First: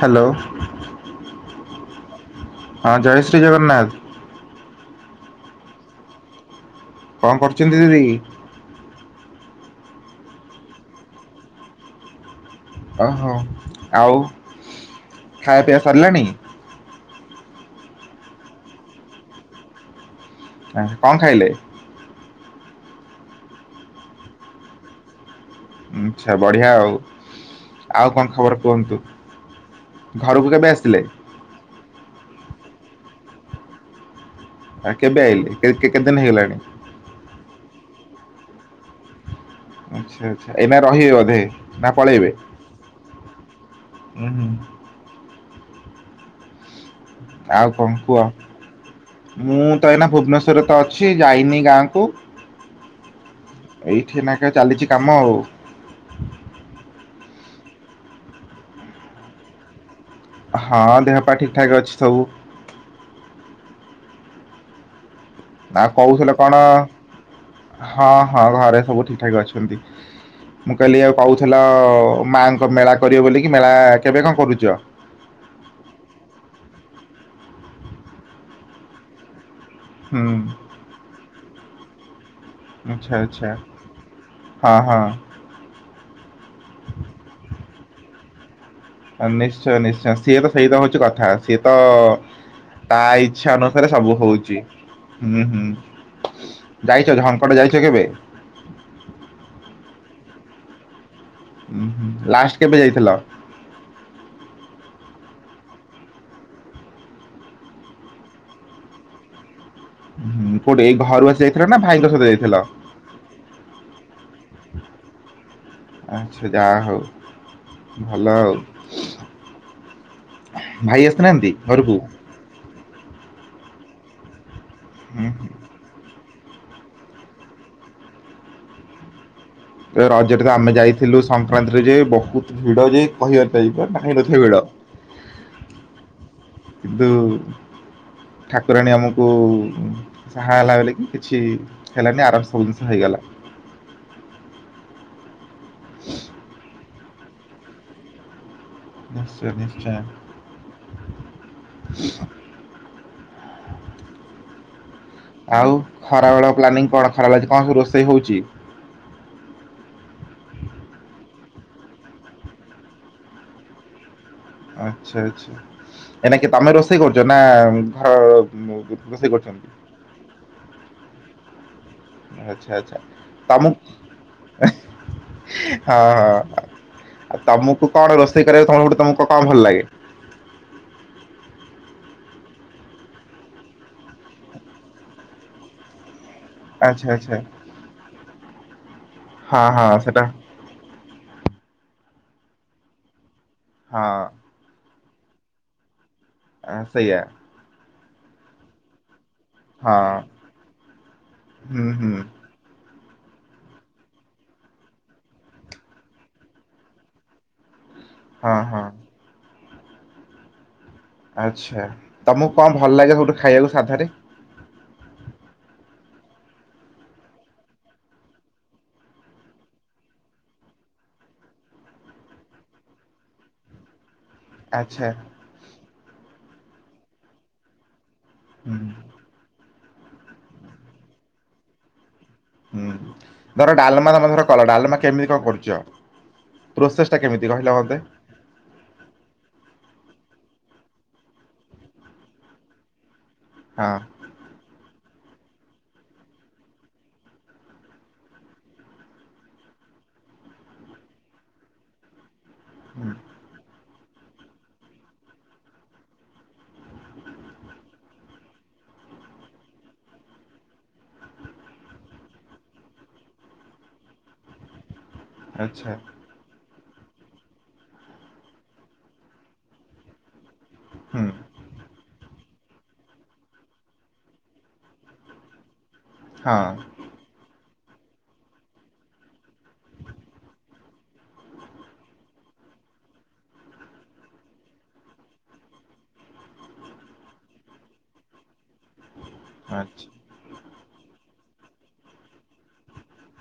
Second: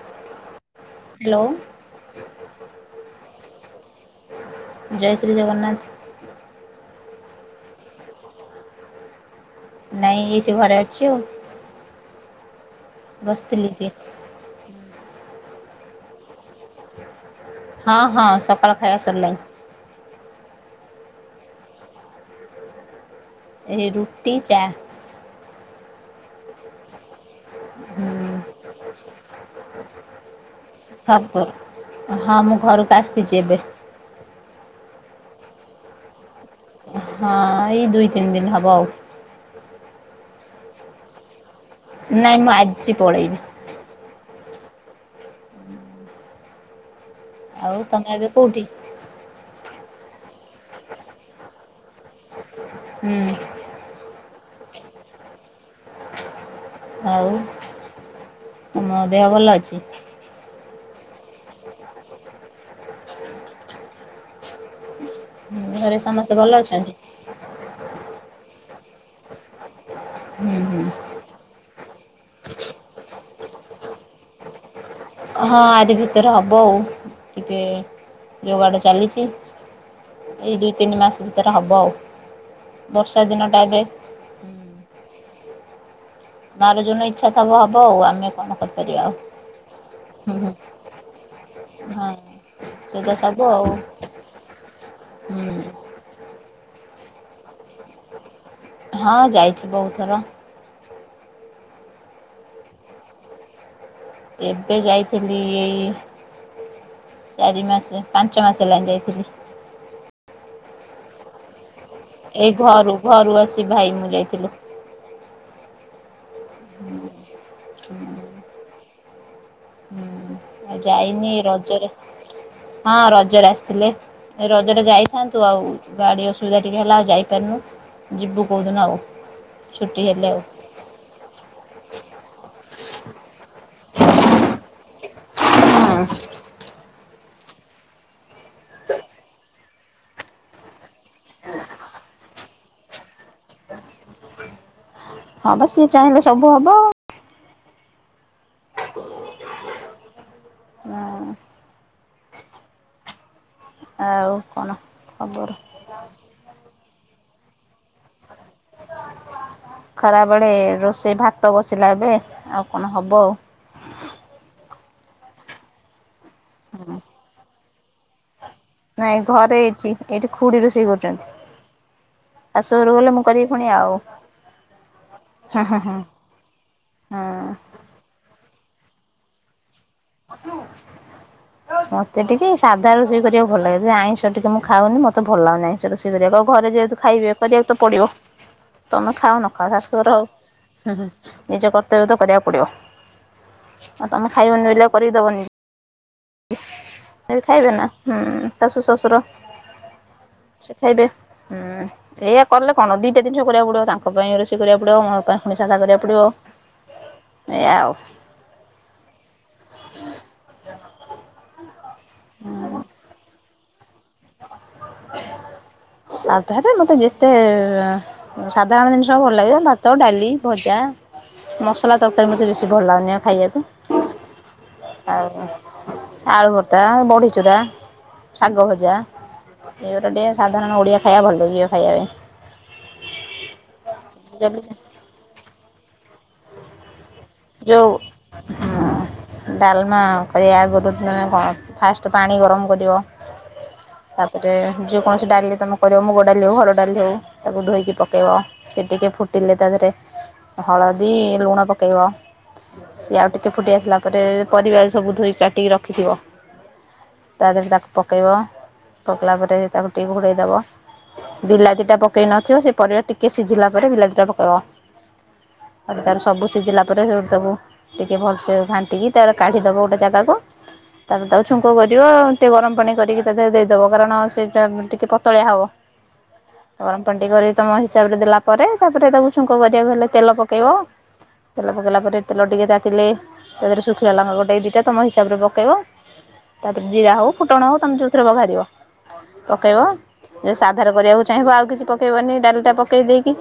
Hello. Hello. ହଁ ଜୟ ଶ୍ରୀ ଜଗନ୍ନାଥ। ଜୟ ଶ୍ରୀ ଜଗନ୍ନାଥ। କଣ କରୁଛନ୍ତି ଦିଦି। ନାଇଁ ଏଇଠି ଘରେ ଅଛି ଆଉ। ଓହୋ ବସିଥିଲି ଟିକେ। ଆଉ ଖାଇବା ପିଆ ସରିଲାଣି। ହଁ ହଁ ସକାଳୁ ଖାଇବା ସରିଲାଣି। କଣ ଖାଇଲେ? ଏ ରୁଟି ଚା। ଆଛା ବଢିଆ ଆଉ। ହୁଁ ଆଉ କଣ ଖବର କୁହନ୍ତୁ? ଘରକୁ କେବେ ଆସିଥିଲେ? ଖପର ହଁ ମୁଁ ଘରକୁ ଆସିଛି ଏବେ। ଆଉ କେବେ ଆଇିଲି କେତେ ଦିନ ହେଇଗଲାଣି? ହଁ ଏଇ ଦୁଇ ତିନି ଦିନ ହବ ଆଉ। ଆଚ୍ଛା। ଏଇନା ରହିବେ ବୋଧେ? ନାଇଁ ମୁଁ ଆଜି ପଳେଇବି। ଉଁ ହୁଁ। ଆଉ କଣ ତମେ କୁହ? ଏବେ କୋଉଠି? ମୁଁ ତ ଏଇନା ଭୁବନେଶ୍ଵରରେ ତ ଅଛି ଯାଇନି ଗାଁକୁ। ହୁଁ। ଏଇଠି ନାକ ଚାଲିଛି କାମ ଆଉ। ଆଉ? ତମ ଦେହ ଭଲ ଅଛି? ହଁ ଦେହ ପାା ଠିକ୍ ଠାକ ଅଛି ସବୁ। ନା ଘରେ ସମସ୍ତେ କହୁଥିଲେ ଭଲ କଣ? ଅଛନ୍ତି? ହଁ ହଁ ଘରେ ସବୁ ଠିକ ଠାକ ଅଛନ୍ତି ହୁଁ ମୁଁ ହୁଁ କହିଲି ଆଉ କଉ [unintelligible] ମାଆଙ୍କ ମେଳା କରିବେ ବୋଲିକି ମେଳା କେବେ କଣ କରୁଛ? ହଁ ଆରି ଭିତରେ ହବ ଆଉ ଟିକେ ଯୋଗାଡ଼ ଚାଲିଛି। ହୁଁ ଏଇ ଦୁଇ ତିନି ମାସ ଭିତରେ ହବ ଆଉ। ଆଚ୍ଛା ବର୍ଷା ଆଚ୍ଛା ଦିନଟା ଏବେ ହଁ ହଁ। ମା ର ଯୋଉଦିନ ଇଚ୍ଛା ଥବ ହବ ଆଉ ଆମେ କଣ କରିବୁ। ହଁ ନିଶ୍ଚୟ ନିଶ୍ଚୟ ସିଏ ତ ସେଇତ ହଉଛି କଥା ସିଏ ତ ହଁ ତା ସେଇଟା ସବୁ ଇଚ୍ଛା ଆଉ ହୁଁ। ଅନୁସାରେ ସବୁ ହଉଛି ହୁଁ ହୁଁ। ଯାଇଛ ଝଙ୍କଡ଼ ଯାଇଛ କେବେ? ହଁ ଯାଇଛି ବୋହୁତ୍ ଥର। ଉ ହୁଁ ଲାଷ୍ଟ କେବେ ଯାଇଥିଲ? ଏବେ ଯାଇଥିଲି ଏଇ ଚାରି ମାସ ପାଞ୍ଚ ମାସ ହେଲାଣି ଯାଇଥିଲି। ହୁଁ କୋଉଠି ଏ ଘରୁ ଆସି ନା ଭାଇଙ୍କ ସ ଏଇ ଘରୁ ଘରୁ ଆସି ଭାଇ ମୁଁ ଯାଇଥିଲୁ। ଆଚ୍ଛା ଯାହା ହଉ। ଭଲ ଆଉ। ହୁଁ ଆଉ ଭାଇ ଯାଇନି ଆସିନାହାନ୍ତି ରଜରେ ଘରକୁ? ହଁ ରଜରେ ଆସିଥିଲେ ଏ ରଜରେ ହୁଁ ଯାଇଥାନ୍ତୁ ହୁଁ ଆଉ। ଗାଡ଼ି ଅସୁବିଧା ଟିକିଏ ହେଲା ଆଉ ଯାଇପାରୁନୁ ଯିବୁ କୋଉଦିନ ଆଉ। ଛୁଟି ହେଲେ ଆଉ। ରଜରେ ତ ଆମେ ଯାଇଥିଲୁ ସଂକ୍ରାନ୍ତିରେ ଯେ ବୋହୁତ୍ ଭିଡ ଯେ କହିବାର ନାହିଁ ନାହିଁ ନଥିବା ଭିଡ। ହଁ କିନ୍ତୁ ଠାକୁରାଣୀ ଆମକୁ ସାହା ହେଲା ବୋଲି କି କିଛି ହେଲାନି ଆରାମ ସେ ସବୁ ଜିନିଷ ହେଇଗଲା। ହଁ ବା ସିଏ ଚାହିଁଲେ ସବୁ ହବ ଆଉ। ନିଶ୍ଚୟ ହଁ ନିଶ୍ଚୟ। ଆଉ କଣ ଖବର? ଆଉ ଖରାବେଳ ପ୍ଲାନିଂ କଣ ଖରାବେେଳ ଆଜି କଣ ସବୁ ରୋଷେଇ ହଉଛି? ଖରାବେଳେ ରୋଷେଇ ଭାତ ବସିଲା ଏବେ ଆଉ କଣ ହେବ ଆଉ। ଆଚ୍ଛା ଆଚ୍ଛା ଏନାକିଏ ତମେ ରୋଷେଇ କରୁଛ? ନା ଘର ଉଁ ହୁଁ ନାଇଁ ରୋଷେଇ ଘରେ କରୁଛନ୍ତି। ଏଇଠି ଏଇଠି ଖୁଡି ରୋଷେଇ କରୁଛନ୍ତି। ଆଚ୍ଛା ଶାଶୁ ଘରକୁ ଆଚ୍ଛା ଗଲେ ମୁଁ କରିବି ପୁଣି ଆଉ। ତମୁକୁ ହଁ ହଁ ହଁ ହଁ ଆଉ ହଁ ତମକୁ କଣ ରୋଷେଇ କରିବାକୁ ତମକୁ ଗୋଟେ ତମକୁ କଣ ଟେ ଭଲ ଲାଗେ? ମତେ ଟିକେ ସାଧା ରୋଷେଇ କରିବାକୁ ଭଲ ଲାଗେ। ସେ ଆଇଁଷ ଟିକେ ମୁଁ ଖାଉନି ମତେ ଭଲ ଲାଗୁନାହିଁ। ଶ ରୋଷେଇ କରିବାକୁ ଆଉ ଘରେ ଯେହେତୁ ଆଚ୍ଛା ଖାଇବେ ଆଚ୍ଛା କରିବାକୁ ତ ପଡିବ ତମେ ଖାଓ ନ ହଁ ଖାଅ ହଁ ଶାଶୁଘର ସେଟା ଆଉ। ହୁଁ ହୁଁ ନିଜ କର୍ତ୍ତବ୍ୟ ତ କରିବାକୁ ପଡିବ ହଁ ଆଉ ତମେ ଖାଇବନି ବୋଲି ଆଉ କରିକି ଦବନି। ହଁ ସେଇୟା। ସେ ଖାଇବେନା ହୁଁ ଶାଶୁ ଶ୍ୱଶୁର। ହଁ ସେ ଖାଇବେ ହୁଁ ଏଇଆ କଲେ କଣ ଦିଟା ଜିନଷ କରିବାକୁ ପଡ଼ିବ ତାଙ୍କ ପାଇଁ ରୋଷେଇ କରିବାକୁ ପଡ଼ିବ ମୋ ପାଇଁ ପୁଣି ସାଧା କରିବାକୁ ପଡ଼ିବ। ଏଇୟା ଆଉ। ହଁ ହଁ। [inaudible] ଆଚ୍ଛା ତମକୁ କଣ ଭଲ ଲାଗେ ହବୁଠୁ ଖାଇବାକୁ ସାଧାରେ? ସାଧାରେ ମତେ ଯେତେ ସାଧାରଣ ଜିନିଷ ଭଲ ଲାଗିବ ଭାତ ଡାଲି ଭଜା। ମସଲା ତରକାରୀ ମତେ ବେଶୀ ଭଲ ଲାଗୁନି ଆଉ ଖାଇବାକୁ। ଆଚ୍ଛା ଆଉ ଆଳୁ ଭର୍ତ୍ତା ବଢି ଚୁରା ଶାଗ ହୁଁ ଭଜା। ଏଇଗୁରା ଟିକେ ସାଧାରଣ ଓଡ଼ିଆ ଖାଇବା ଭଲ ଲାଗିବ ଖାଇବା ପାଇଁ। ହୁଁ ଧର ଡାଲମା ତମେ ଧର କଲ ଡାଲମା କେମିତି କଣ କରୁଚ? ପ୍ରୋସେସ ଟା କେମିତି କହିଲ ମତେ? [inaudible] ଡାଲମା କରିବା ଆଗୁରୁ ତମେ କଣ ଫାଷ୍ଟ ପାଣି ଗରମ କରିବ। ହଁ। ତାପରେ ଯେ କୌଣସି ଡାଲିରେ ତମେ କରିବ ମୁଗ ଡାଲି ହୋଉ ହରଡ ଡାଲି ହୋଉ ତାକୁ ଧୋଇକି ପକେଇବ। ସେ ଟିକେ ଫୁଟିଲେ ତା ଦେହରେ ହଳଦୀ ଲୁଣ ପକେଇବ। ହୁଁ ସିଏ ଆଉ ଟିକେ ଫୁଟି ଆସିଲା ପରେ ପରିବା ସବୁ ଧୋଇକି କାଟିକି ରଖିଥିବ। ତା ଦେହରେ ତାକୁ ପକେଇବ ପକେଇଲା ପରେ ତାକୁ ଟିକେ ଘୋଡ଼ାଇଦବ। ବିଲାତି ଟା ପକେଇ ନଥିବ ସେ ପରିବା ଟିକେ ସିଝିଲା ପରେ ବିଲାତି ଟା ପକେଇବ। ଆଚ୍ଛା ଆଉ ତାର ସବୁ ସିଝିଲା ପରେ ସେଇଠୁ ତାକୁ ଟିକେ ଭଲସେ ଘାଣ୍ଟିକି ତାର କାଢିଦେବ ଗୋଟେ ଜାଗାକୁ ତା ହୁଁ ପରେ ତାକୁ ଛୁଙ୍କ କରିବ ଟିକେ ଗରମ ପାଣି କରିକି ତା ଦେହରେ ଦେଇଦବ କାରଣ ସେଇଟା ଟିକେ ପତଳିଆ ହବ। ହଁ। ଗରମ ପାଣି ଟିକେ କରି ତମ ହିସାବରେ ଦେଲା ପରେ ତାପରେ ତାକୁ ଛୁଙ୍କ କରିବାକୁ ହେଲେ ତେଲ ପକେଇବ। ତେଲ ପକେଇଲା ପରେ ତେଲ ଟିକେ ତାତିଲେ ତା ଦେହରେ ଶୁଖିଲା ଲାଙ୍କା ଗୋଟେ ଦୁଇଟା ତୁମ ହିସାବରେ ପକେଇବ। ତାଧିରେ ଜିରା ହୋଉ ଫୁଟଣ ହୋଉ ତମେ ଯୋଉଥିରେ ପଘାରିବ ପକେଇବ। ଆଚ୍ଛା ଯଦି ସାଧାରେ କରିବାକୁ ଚାହିଁବ ଆଉ କିଛି ପକେଇବନି ଡାଲି ଟା ପକେଇ ଦେଇକି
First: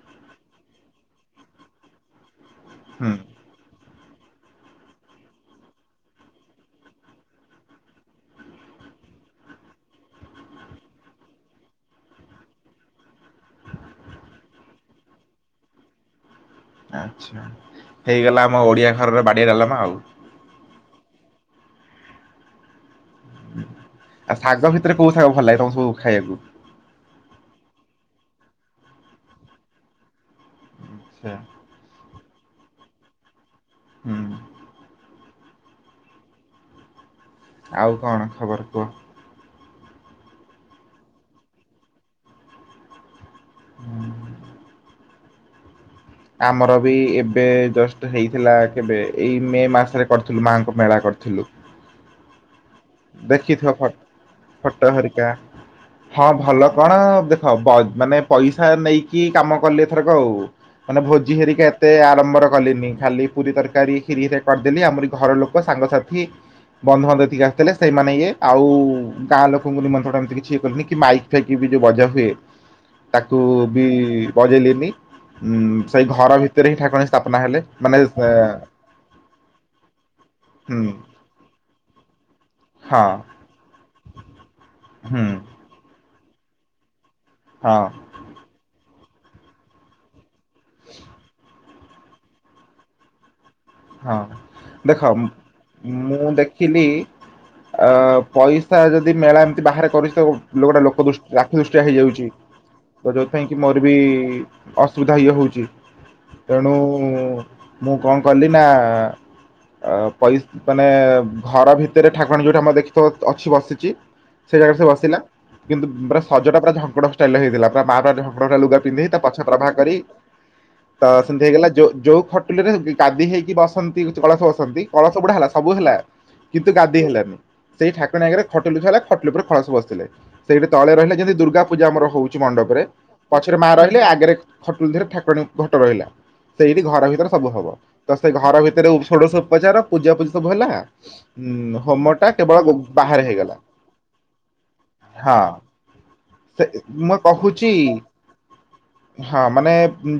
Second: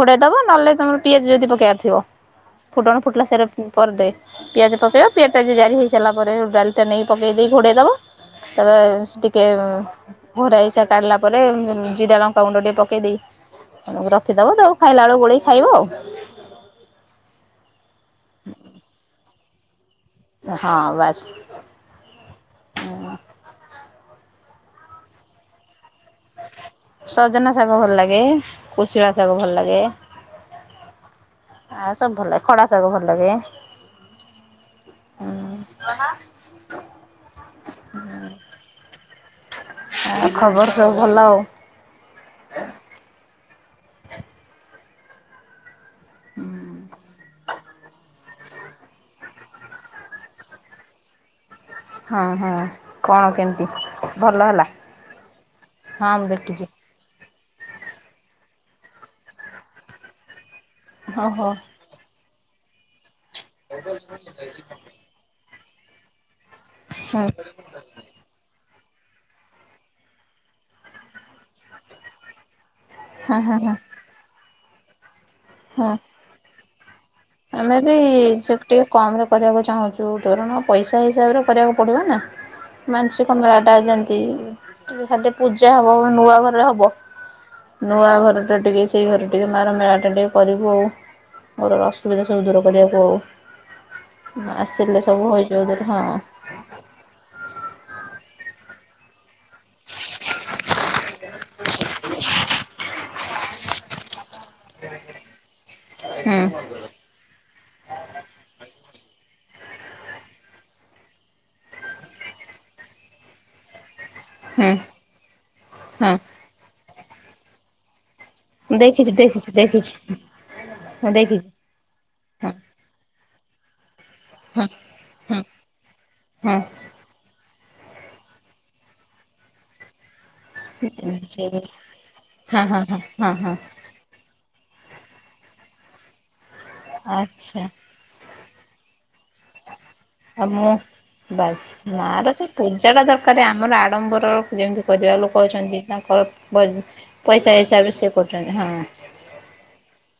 ଘୋଡେଇ ଦବ ନହେଲେ ନାହିଁ ତମର ପିଆଜ ଯଦି ପକେଇବାର ଥିବ ଫୁଟଣ ହୁଁ ଫୁଟିଲା ସେରା ପର ଡେ ପିଆଜ ପକେଇବ ପିଆ ପିଆଜ ଜାରି ହେଇସାରିଲା ପରେ ଡାଲି ଟା ନେଇ ପକେଇ ଦେଇ ଘୋଡେଇ ଦବ। ତାପରେ ଟିକେ ଘୋରା ଇସା କାଢିଲା ପରେ ଜିରା ଲଙ୍କା ଗୁଣ୍ଡ ଟିକେ ପକେଇ ଦେଇ ରଖିଦବ ତାକୁ ଖାଇଲା ବେଳକୁ ଗୋଳେଇ ଖାଇବ ଆଉ। ଆଚ୍ଛା ହେଇଗଲା ଆମ ଓଡିଆ ଘରର ବାଡିଆ ଡାଲମା ଆଉ। ହଁ ବାସ ଆଉ ଶାଗ ଭିତରେ କୋଉ ଶାଗ ଭଲ ଲାଗେ ତମକୁ ସବୁ ଖାଇବାକୁ? ସଜନା ଶାଗ ଭଲ ଲାଗେ କୁଶିଳା ଶାଗ ଭଲ ଲାଗେ। ଆଛା ଆଉ ସବୁ ଭଲ ଲାଗେ ଖଡା ସାଗ ଭଲ ଲାଗେ। ହୁଁ କଣ? ଆଉ କଣ ଖବର କୁହ? ଆ ଖବର ସବୁ ଭଲ ଆଉ। ହୁଁ। ଆମର ବି ଏବେ ଜଷ୍ଟ ହେଇଥିଲା କେବେ ଏଇ ମେ ମାସରେ କରିଥିଲୁ ମାଙ୍କ ମେଳା କରିଥିଲୁ। ହଁ ହଁ କଣ [inaudible] କେମିତି ଦେଖିଥିବ ଫ ଭଲ ହେଲା? ଫଟୋ ହେରିକା ମୁଁ ହଁ ଦେଖିଛି। ଭଲ। କଣ ଦେଖ ବ ମାନେ ପଇସା ନେଇକି କାମ କଲେଏଥରକ ଆଉ। ମାନେ ଭୋଜି ଓହୋ ହେରିକି ଏତେ ଆରମ୍ବର କଲିନି ଖାଲି ପୁରୀ ତରକାରୀ କ୍ଷୀରିରେ କରିଦେଲି ଆମରି ଘର ଲୋକ ଙ୍କ ସାଙ୍ଗସାଥି ହୁଁ ବନ୍ଧୁବାନ୍ଧବତିକି ଆସିଥିଲେ ସେଇମାନେ ଇଏ ଆଉ ଗାଁ ଲୋକଙ୍କୁ ନିମନ୍ତ୍ରଣ ଏମିତି କିଛି ଇଏ କନି କି ମାଇକ୍ ଫାଇକି ବି ଯେଉଁ ବଜା ହୁଏ। ତାକୁ ହୁଁ ହୁଁ ହୁଁ ବି ବଜେଇଲିନି ଉଁ ହୁଁ। ସେଇ ଘର ଭିତରେ ହିଁ ଠାକୁଣ ସ୍ଥାପନା ହେ ଆମେ ବି ସେ ଟିକେ କମ ରେ କରିବାକୁ ଚାହୁଁଛୁ ଧରଣ ହୁଁ। ପଇସା ହିସାବରେ କରିବାକୁ ପଡିବ ନା। ହଁ ମାଂସ କମଳାଟାନ୍ତି ଟିକେ ହୁଁ ଖାଲି ପୂ ଯା ହବ ନୂଆ ଘର ହବ ହଁ ନୂଆ ଘର ଟା ଟିକେ ସେହି ଘରେ ଟିକେ ମାର ମେଳାଟା ଟିକେ କରିବୁ ଆଉ ମୋର ଅସୁବିଧା ସବୁ ଦୂର କରିବାକୁ ହଁ ଆଉ। ମା ଆସିଲେ ସବୁ ହେଇଯିବଦୁରେ ହଁ। ଥିଲି ଅ ପଇସା ଯଦି ମେଳା ବାହାରେ କରିଛି ତ ଗୋଟେ ଲୋକ ଦ ଆକ୍ଷ ଦୃଷ୍ଟିଆ ହେଇଯାଉଛି। ତ ଯେଉଁଥିପାଇଁ କି ମୋର ବି ଅସୁବିଧା ଇଏ ହଉଛି ହୁଁ ତେଣୁ ମୁଁ କଣ କଲି ନା ଅ ପଇ ମାନେ ଘର ଭିତରେ ଠାକୁରାଣୀ ଅଛି ଯୋଉଠି ଆମର ଦେଖିଥ ଅଛି ବସିଛି। ସେଇ ହୁଁ। ଜାଗାରେ ସେ ବସିଲା କିନ୍ତୁ ହଁ ପୁରା ସଜଟା ପୁରା ଝଙ୍କଡଷ୍ଟାଇଲ ହେଇଥିଲା ପୁରା ମା ଆଟା ମୁଁ ଲୁଗା ଦେଖିଛି ପିନ୍ଧିକି ତା ପଛ ଦେଖିଛି ପ୍ରଭହ ଦେଖିଛି କରି ତ ମୁଁ ସେମିତି ଦେଖିଛି ହେଇଗଲାଯ ଯୋଉ ହଁ ଖଟୁଲି ରେ ଗାଦି ହେଇକି କସନ୍ତି କିଛି କଳସ ହଁ। ବସନ୍ତି କଳସ ବୁଡା ହଁ ହେଲା ସବୁ ହେଲା ହଁ କିନ୍ତୁ ଗା ଦି ହେଲାନି ସେଇ ଠାକୁରାଣୀ ଆଗରେ ଖଟଲୁ ହେଲା ଖଟଲ ଉପରେ ଖଳସ ବସିଥିଲେ ସେଇଠି ତଳେ ରହିଲେ ଯେମିତି ସେଇ ଦୁର୍ଗା ପୂଜା ଆମର ହଉଛି ହଁ ହଁ ମଣ୍ଡପରେ ହଁ ହଁ ହଁ ପଛରେ ମା ରହିଲେ ଆଗରେ ଖଟୁଲି ଧୀରେ ଠାକୁରାଣୀ ଘଟ ରହିଲା ସେଇଠି ଘର ଭିତରେ ସବୁ ଆଚ୍ଛା ହବ ତ ସେ ଘର ଭିତରେ ଷୋଡଶ ଉପଚାର ପୂଜା ପୂଜି ଆଉ ସବୁ ହେଲା ମୁଁ ବାସ୍ ଉଁ ମା ହୋମ ର ଟା ସେ କେବଳ ପୂଜାଟା ବାହାରେ ଦରକାର ହେଇଗଲା ଆମର ଆଡ଼ମ୍ବର ଯେମିତି କରିବା ଲୋକ ହଁ ଅଛନ୍ତି ତାଙ୍କର ସେ ବ ମୁଁ ପଇସା କହୁଛି ହିସାବରେ ସେ କରୁଛନ୍ତି ହଁ ହଁ ମାନେ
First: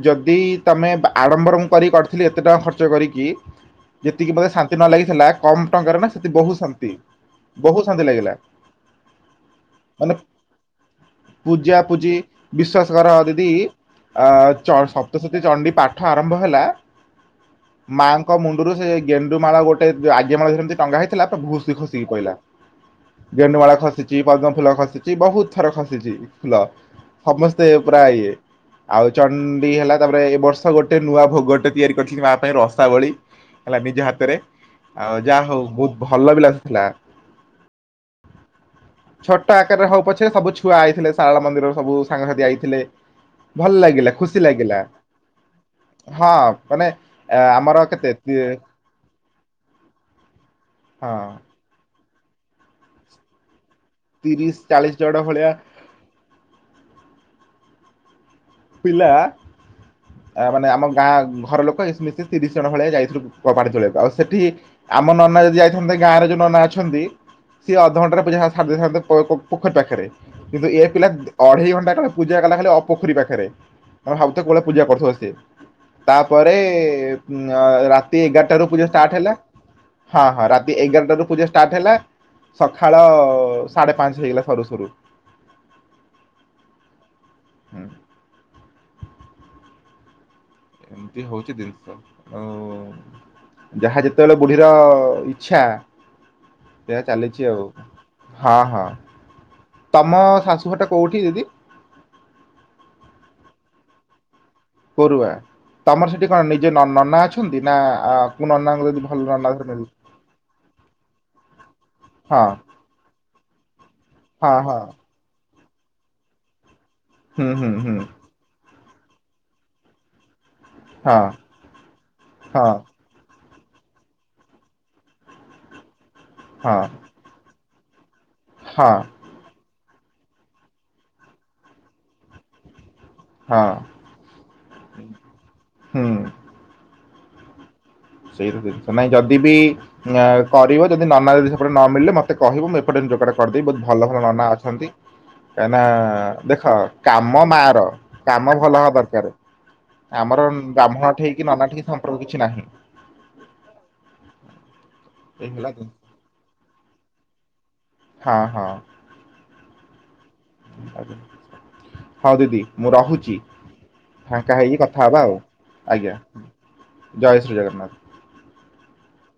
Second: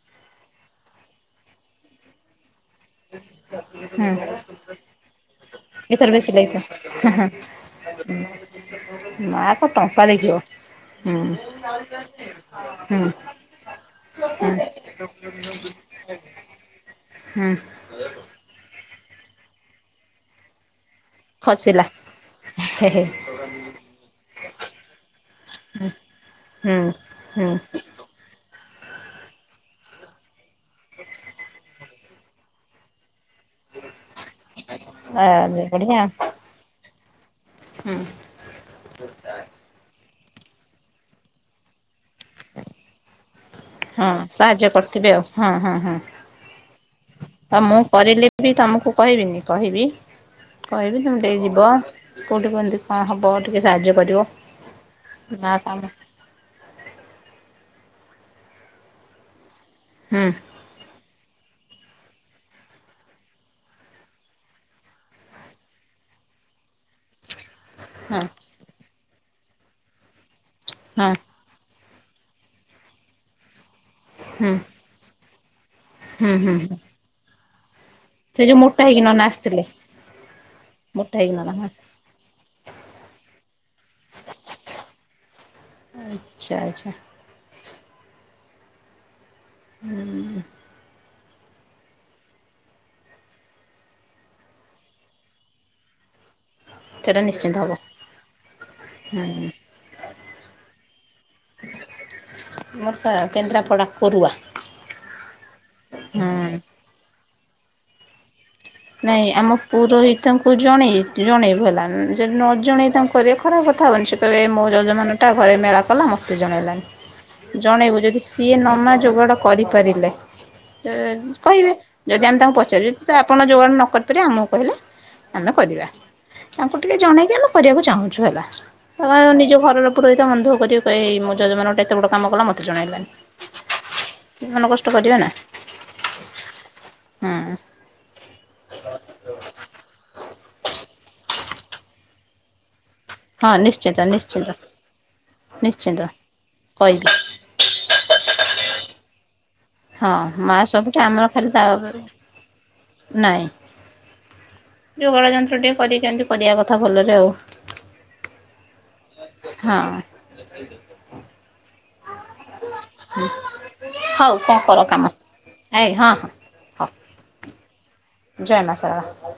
ଯଦି ତମେ ଆଡ଼ମ୍ବର କରି କରିଥିଲି ଏତେ ଟଙ୍କ ଖର୍ଚ୍ଚ କରିକି ହୁଁ ଯେତିକି ମୋତେ ଶାନ୍ତି ନ ଲାଗିଥିଲା କମ ଟଙ୍କାରେ ନା ଏଥର ବେଶୀ ସେଠି ବହୁ ଲାଗିଥିବ ଶାନ୍ତି ହଁ ବହୁତ ଶାନ୍ତି ଲାଗିଲା ମା କଁ ଟଙ୍କା ମାନେ ଦେଖିବ ହୁଁ ପୂଜା ପୂଜି ବିଶ୍ଵାସ ହୁଁ କର ଦିଦି ଅ ହୁଁ ଚ ସପ୍ତଶତୀ ଚଣ୍ଡୀ ପାଠ ଆରମ୍ଭ ହେଲା ହୁଁ ମାଆଙ୍କ ମୁଣ୍ଡରୁ ସେ ଗେଣ୍ଡୁମାଳ ଗୋଟେ ଆଜ୍ଞା ମାଳରେ ଜେମତି ଟଙ୍ଗା ହେଇ ଥିଲା ତ ଖୁସି ଖସିକି ପଇଲା। ଖ [inaudible] ଗେଣ୍ଡୁମାଳା ଖସିଛି ପଦ୍ମ ଫୁଲ ଖସିଛି ବହୁତ ଥର ଖସିଛି ଫୁଲ। ହୁଁ ହୁଁ ସମସ୍ତେ ପୁରା ଇଏ। ଆଉ ଚଣ୍ଣ୍ଡୀ ହେଲା ତାପରେ ଏ ବର୍ଷ ଗୋଟେ ନୂଆ ଭୋଗଟେ ତିଆରି କରିଥଲି ମା ପାଇଁ ରସାବଳି। ହେଲା ନିଜ ହାତରେ ଆଉ ଆ ଯାହା ହଉ ବଢିଆ ବହୁତ ଭଲ ବି ଲାଗୁଥିଲା। ହୁଁ ଛୋଟ ଆକାରରେ ହଉ ପଛେ ସବୁ ଛୁଆ ଆଇଥିଲେ ଶାରଳା ମନ୍ଦିର ସବୁ ସାଙ୍ଗସାଥି ଆଇଥିଲେ। ଭଲ ହଁ ଲାଗିଲା ଖୁସି ସାହାଯ୍ୟ ଲାଗିଲା କରିଥିବେ ଆଉ ହଁ ହଁ ହଁ ମାନେ ଆ, ହଁ ମୁଁ ଆମର କେତେ କରିଲି ଫ୍ରି ତି- ତମକୁ। କହିବିନି କହିବି କହିବି ହଁ ତୁମେ ଟିକେ ଯିବ କଉଠି କୁହନ୍ତି। ହଁ ହଁ ବହୂ ଟିକେ ସାହାଯ୍ୟ କରିବ ତିରିଶ ଚାଳିଶ ଜଣ ଭଳିଆ ନା କାମ ପିଲା ହୁଁ। ଆ ମାନେ ଆମ ଗାଁ ଘର ଲୋକ ଏସ ବୁ ମିଶି ତିରିଶ ଜଣ ଭଳିଆ ଯାଇଈଥିଲୁ ଟମାଟୋ ତୋଳିବାକୁ ଆଉ ସେଠି ଆମ ନନା ଯଦି ଯାଇଥାନ୍ତେ ଗାଁରେ ଯୋଉ ନନା ଅଛ ଅଛନ୍ତି ସିଏ ଅଧଘଣ୍ଟାରେ ହଁ ପୁରା ଦେଇଥାନ୍ତେ ପୋଖରୀ ପାଖରେ କିନ୍ତୁ ଏ ପିଲା ହଁ ଅଢେଇ ଘଣ୍ଟା କାଳ ପୂଜା କଲା ଖାଲି ଅ ପୋଖରୀ ପାଖେରେ। ହ ହପ୍ତେ ହୁଁ [inaudible] ପୂଜା କରୁଥିବ ସେ ହୁଁ ତାପରେ ହୁଁ ହୁଁ ଉଏମ ରା ରାତି ସେ ଯୋଉ ଏଗାରଟାରୁ ମୋଟା ପୂଜା ହେଇକି ଷ୍ଟାର୍ଟ ନନା ହେଲା ଆସିଥିଲେ ହଁ ହଁ ରାତି ମୋଟା ଏଗାରଟାରୁ ହେଇକି ପୂଜା ନନା ହଁ ଷ୍ଟାର୍ଟ ହେଲା ସଖାଳ ସାଢ଼େ ପାଞ୍ଚ ହେଇଗଲା ସରୁ ସରୁ। ଆଚ୍ଛା ଆଚ୍ଛା। ହଁ ହୁଁ ଏମିତି ହଉଛି ଦିନ ସ ଯାହା ଯେତେବେଳେ ବୁଢୀର ଇଚ୍ଛା ସେଇଆ ସେଇଟା ଚାଲିଚି ନିଶ୍ଚିନ୍ତ ଆଉ ହବ ହଁ ହଁ ହୁଁ ତମ ଶାଶୁଘରଟା କୋଉଠି ଦିଦି? ମୋର ସା କେନ୍ଦ୍ରାପଡ଼ା କୁରୁଆ। କୋରୁଆ ତମର ସେଠି କଣ ନିଜେ ନ ନନା ଅଛନ୍ତି ନା କୋଉ ନନାଙ୍କୁ ଯଦି ଭଲ ନାଇଁ ନନା ଆମ ମିଳିବ ପୁରୋହିତଙ୍କୁ ଜଣେଇ ଜଣେଇବୁ ହେଲା ଯଦି ହଁ ନ ଜଣେଇ ତାଙ୍କୁ ପରେ ଖରାପ କଥା ହବନି ସେ କହିବେ ହଁ ମୋ ହଁ ଜଜମାନଟା ଘରେ ମେଳା କଲା ମୋତେ ହୁଁ ଜଣେଇଲାନି। ହୁଁ ହୁଁ ଜଣେଇବୁ ଯଦି ସିଏ ନମା ଯୋଗାଡ଼ କରିପାରିଲେ ତ ହଁ କହିବେ ଯଦି ଆମେ ତାଙ୍କୁ ହଁ ପଚାରୁ ତ ଆପଣ ଯୋଗାଣ ନ କରିପାରି ଆମକୁ କହିଲେ ଆମେ କରିବା ତାଙ୍କୁ ହଁ ଟିକେ ଜଣେଇ ଦେଲୁ କରିବାକୁ ଚାହୁଁଛୁ ହେଲା ହଁ ତା ନିଜ ଘରର ପୁରୋହିତ ମନ ଦୁଃଖ କରିବେ କହିବେ ମୋ ଜଜମାନ ଗୋଟେ ଏତେ ବଡ କାମ କଲା ମୋତେ ଜଣେଇଲାନି। ହଁ କି ମନ କଷ୍ଟ କରିବା ନାହିଁ ହୁଁ ହଁ। ସେଇ ଜିନିଷ ନାଇଁ ଯଦି ବିି ୟା କରିବ ଯଦି ନାନା ଜଦି ସେପଟେ ନ ମିଳିଲେ ମତେ କହିବ ମୁଁ ଏପଟେ ଯ ଏପଟେ ହଁ କରିଦେଇ ବହୁତ ନିଶ୍ଚିନ୍ତ ଭଲ ଭଲ ନନା ନିଶ୍ଚିନ୍ତ ଅଛନ୍ତି କାହିଁ ନା ନିଶ୍ଚିନ୍ତ ଦେଖ କହିବି କାମ ମୋ ମା ର କାମ ଭଲ ହବା ଦରକାର ହଁ ଆମର ମା ସବୁଠି ବ୍ରାହ୍ମଣ ଆମର ଠିକ ଖାଲି ତା ନନା ଠିକି ସମ୍ପର୍କ ବି ଠିକ। କିଛି ନାହିଁ। ନାଇଁ। ଯୋଗାଡ଼ ଏଇ ଯନ୍ତ୍ର ହେଲା ଟିକେ ତ। କରି କେନ୍ତି କରିବା କଥା ଭଲରେ ଆଉ। ହଁ ହଁ ହଁ ଆଜ୍ଞା ହଉ ଦିଦି ମୁଁ ରହୁଛି ହଉ କଣ ଫାଙ୍କା ହେଇକି କର କାମ କଥା ହବା ଆଉ ଏଇ ହଁ ଆଜ୍ଞା ହଁ ହଉ ଜୟ ଶ୍ରୀ ଜଗନ୍ନାଥ ଜୟ ମା ଶାରଳା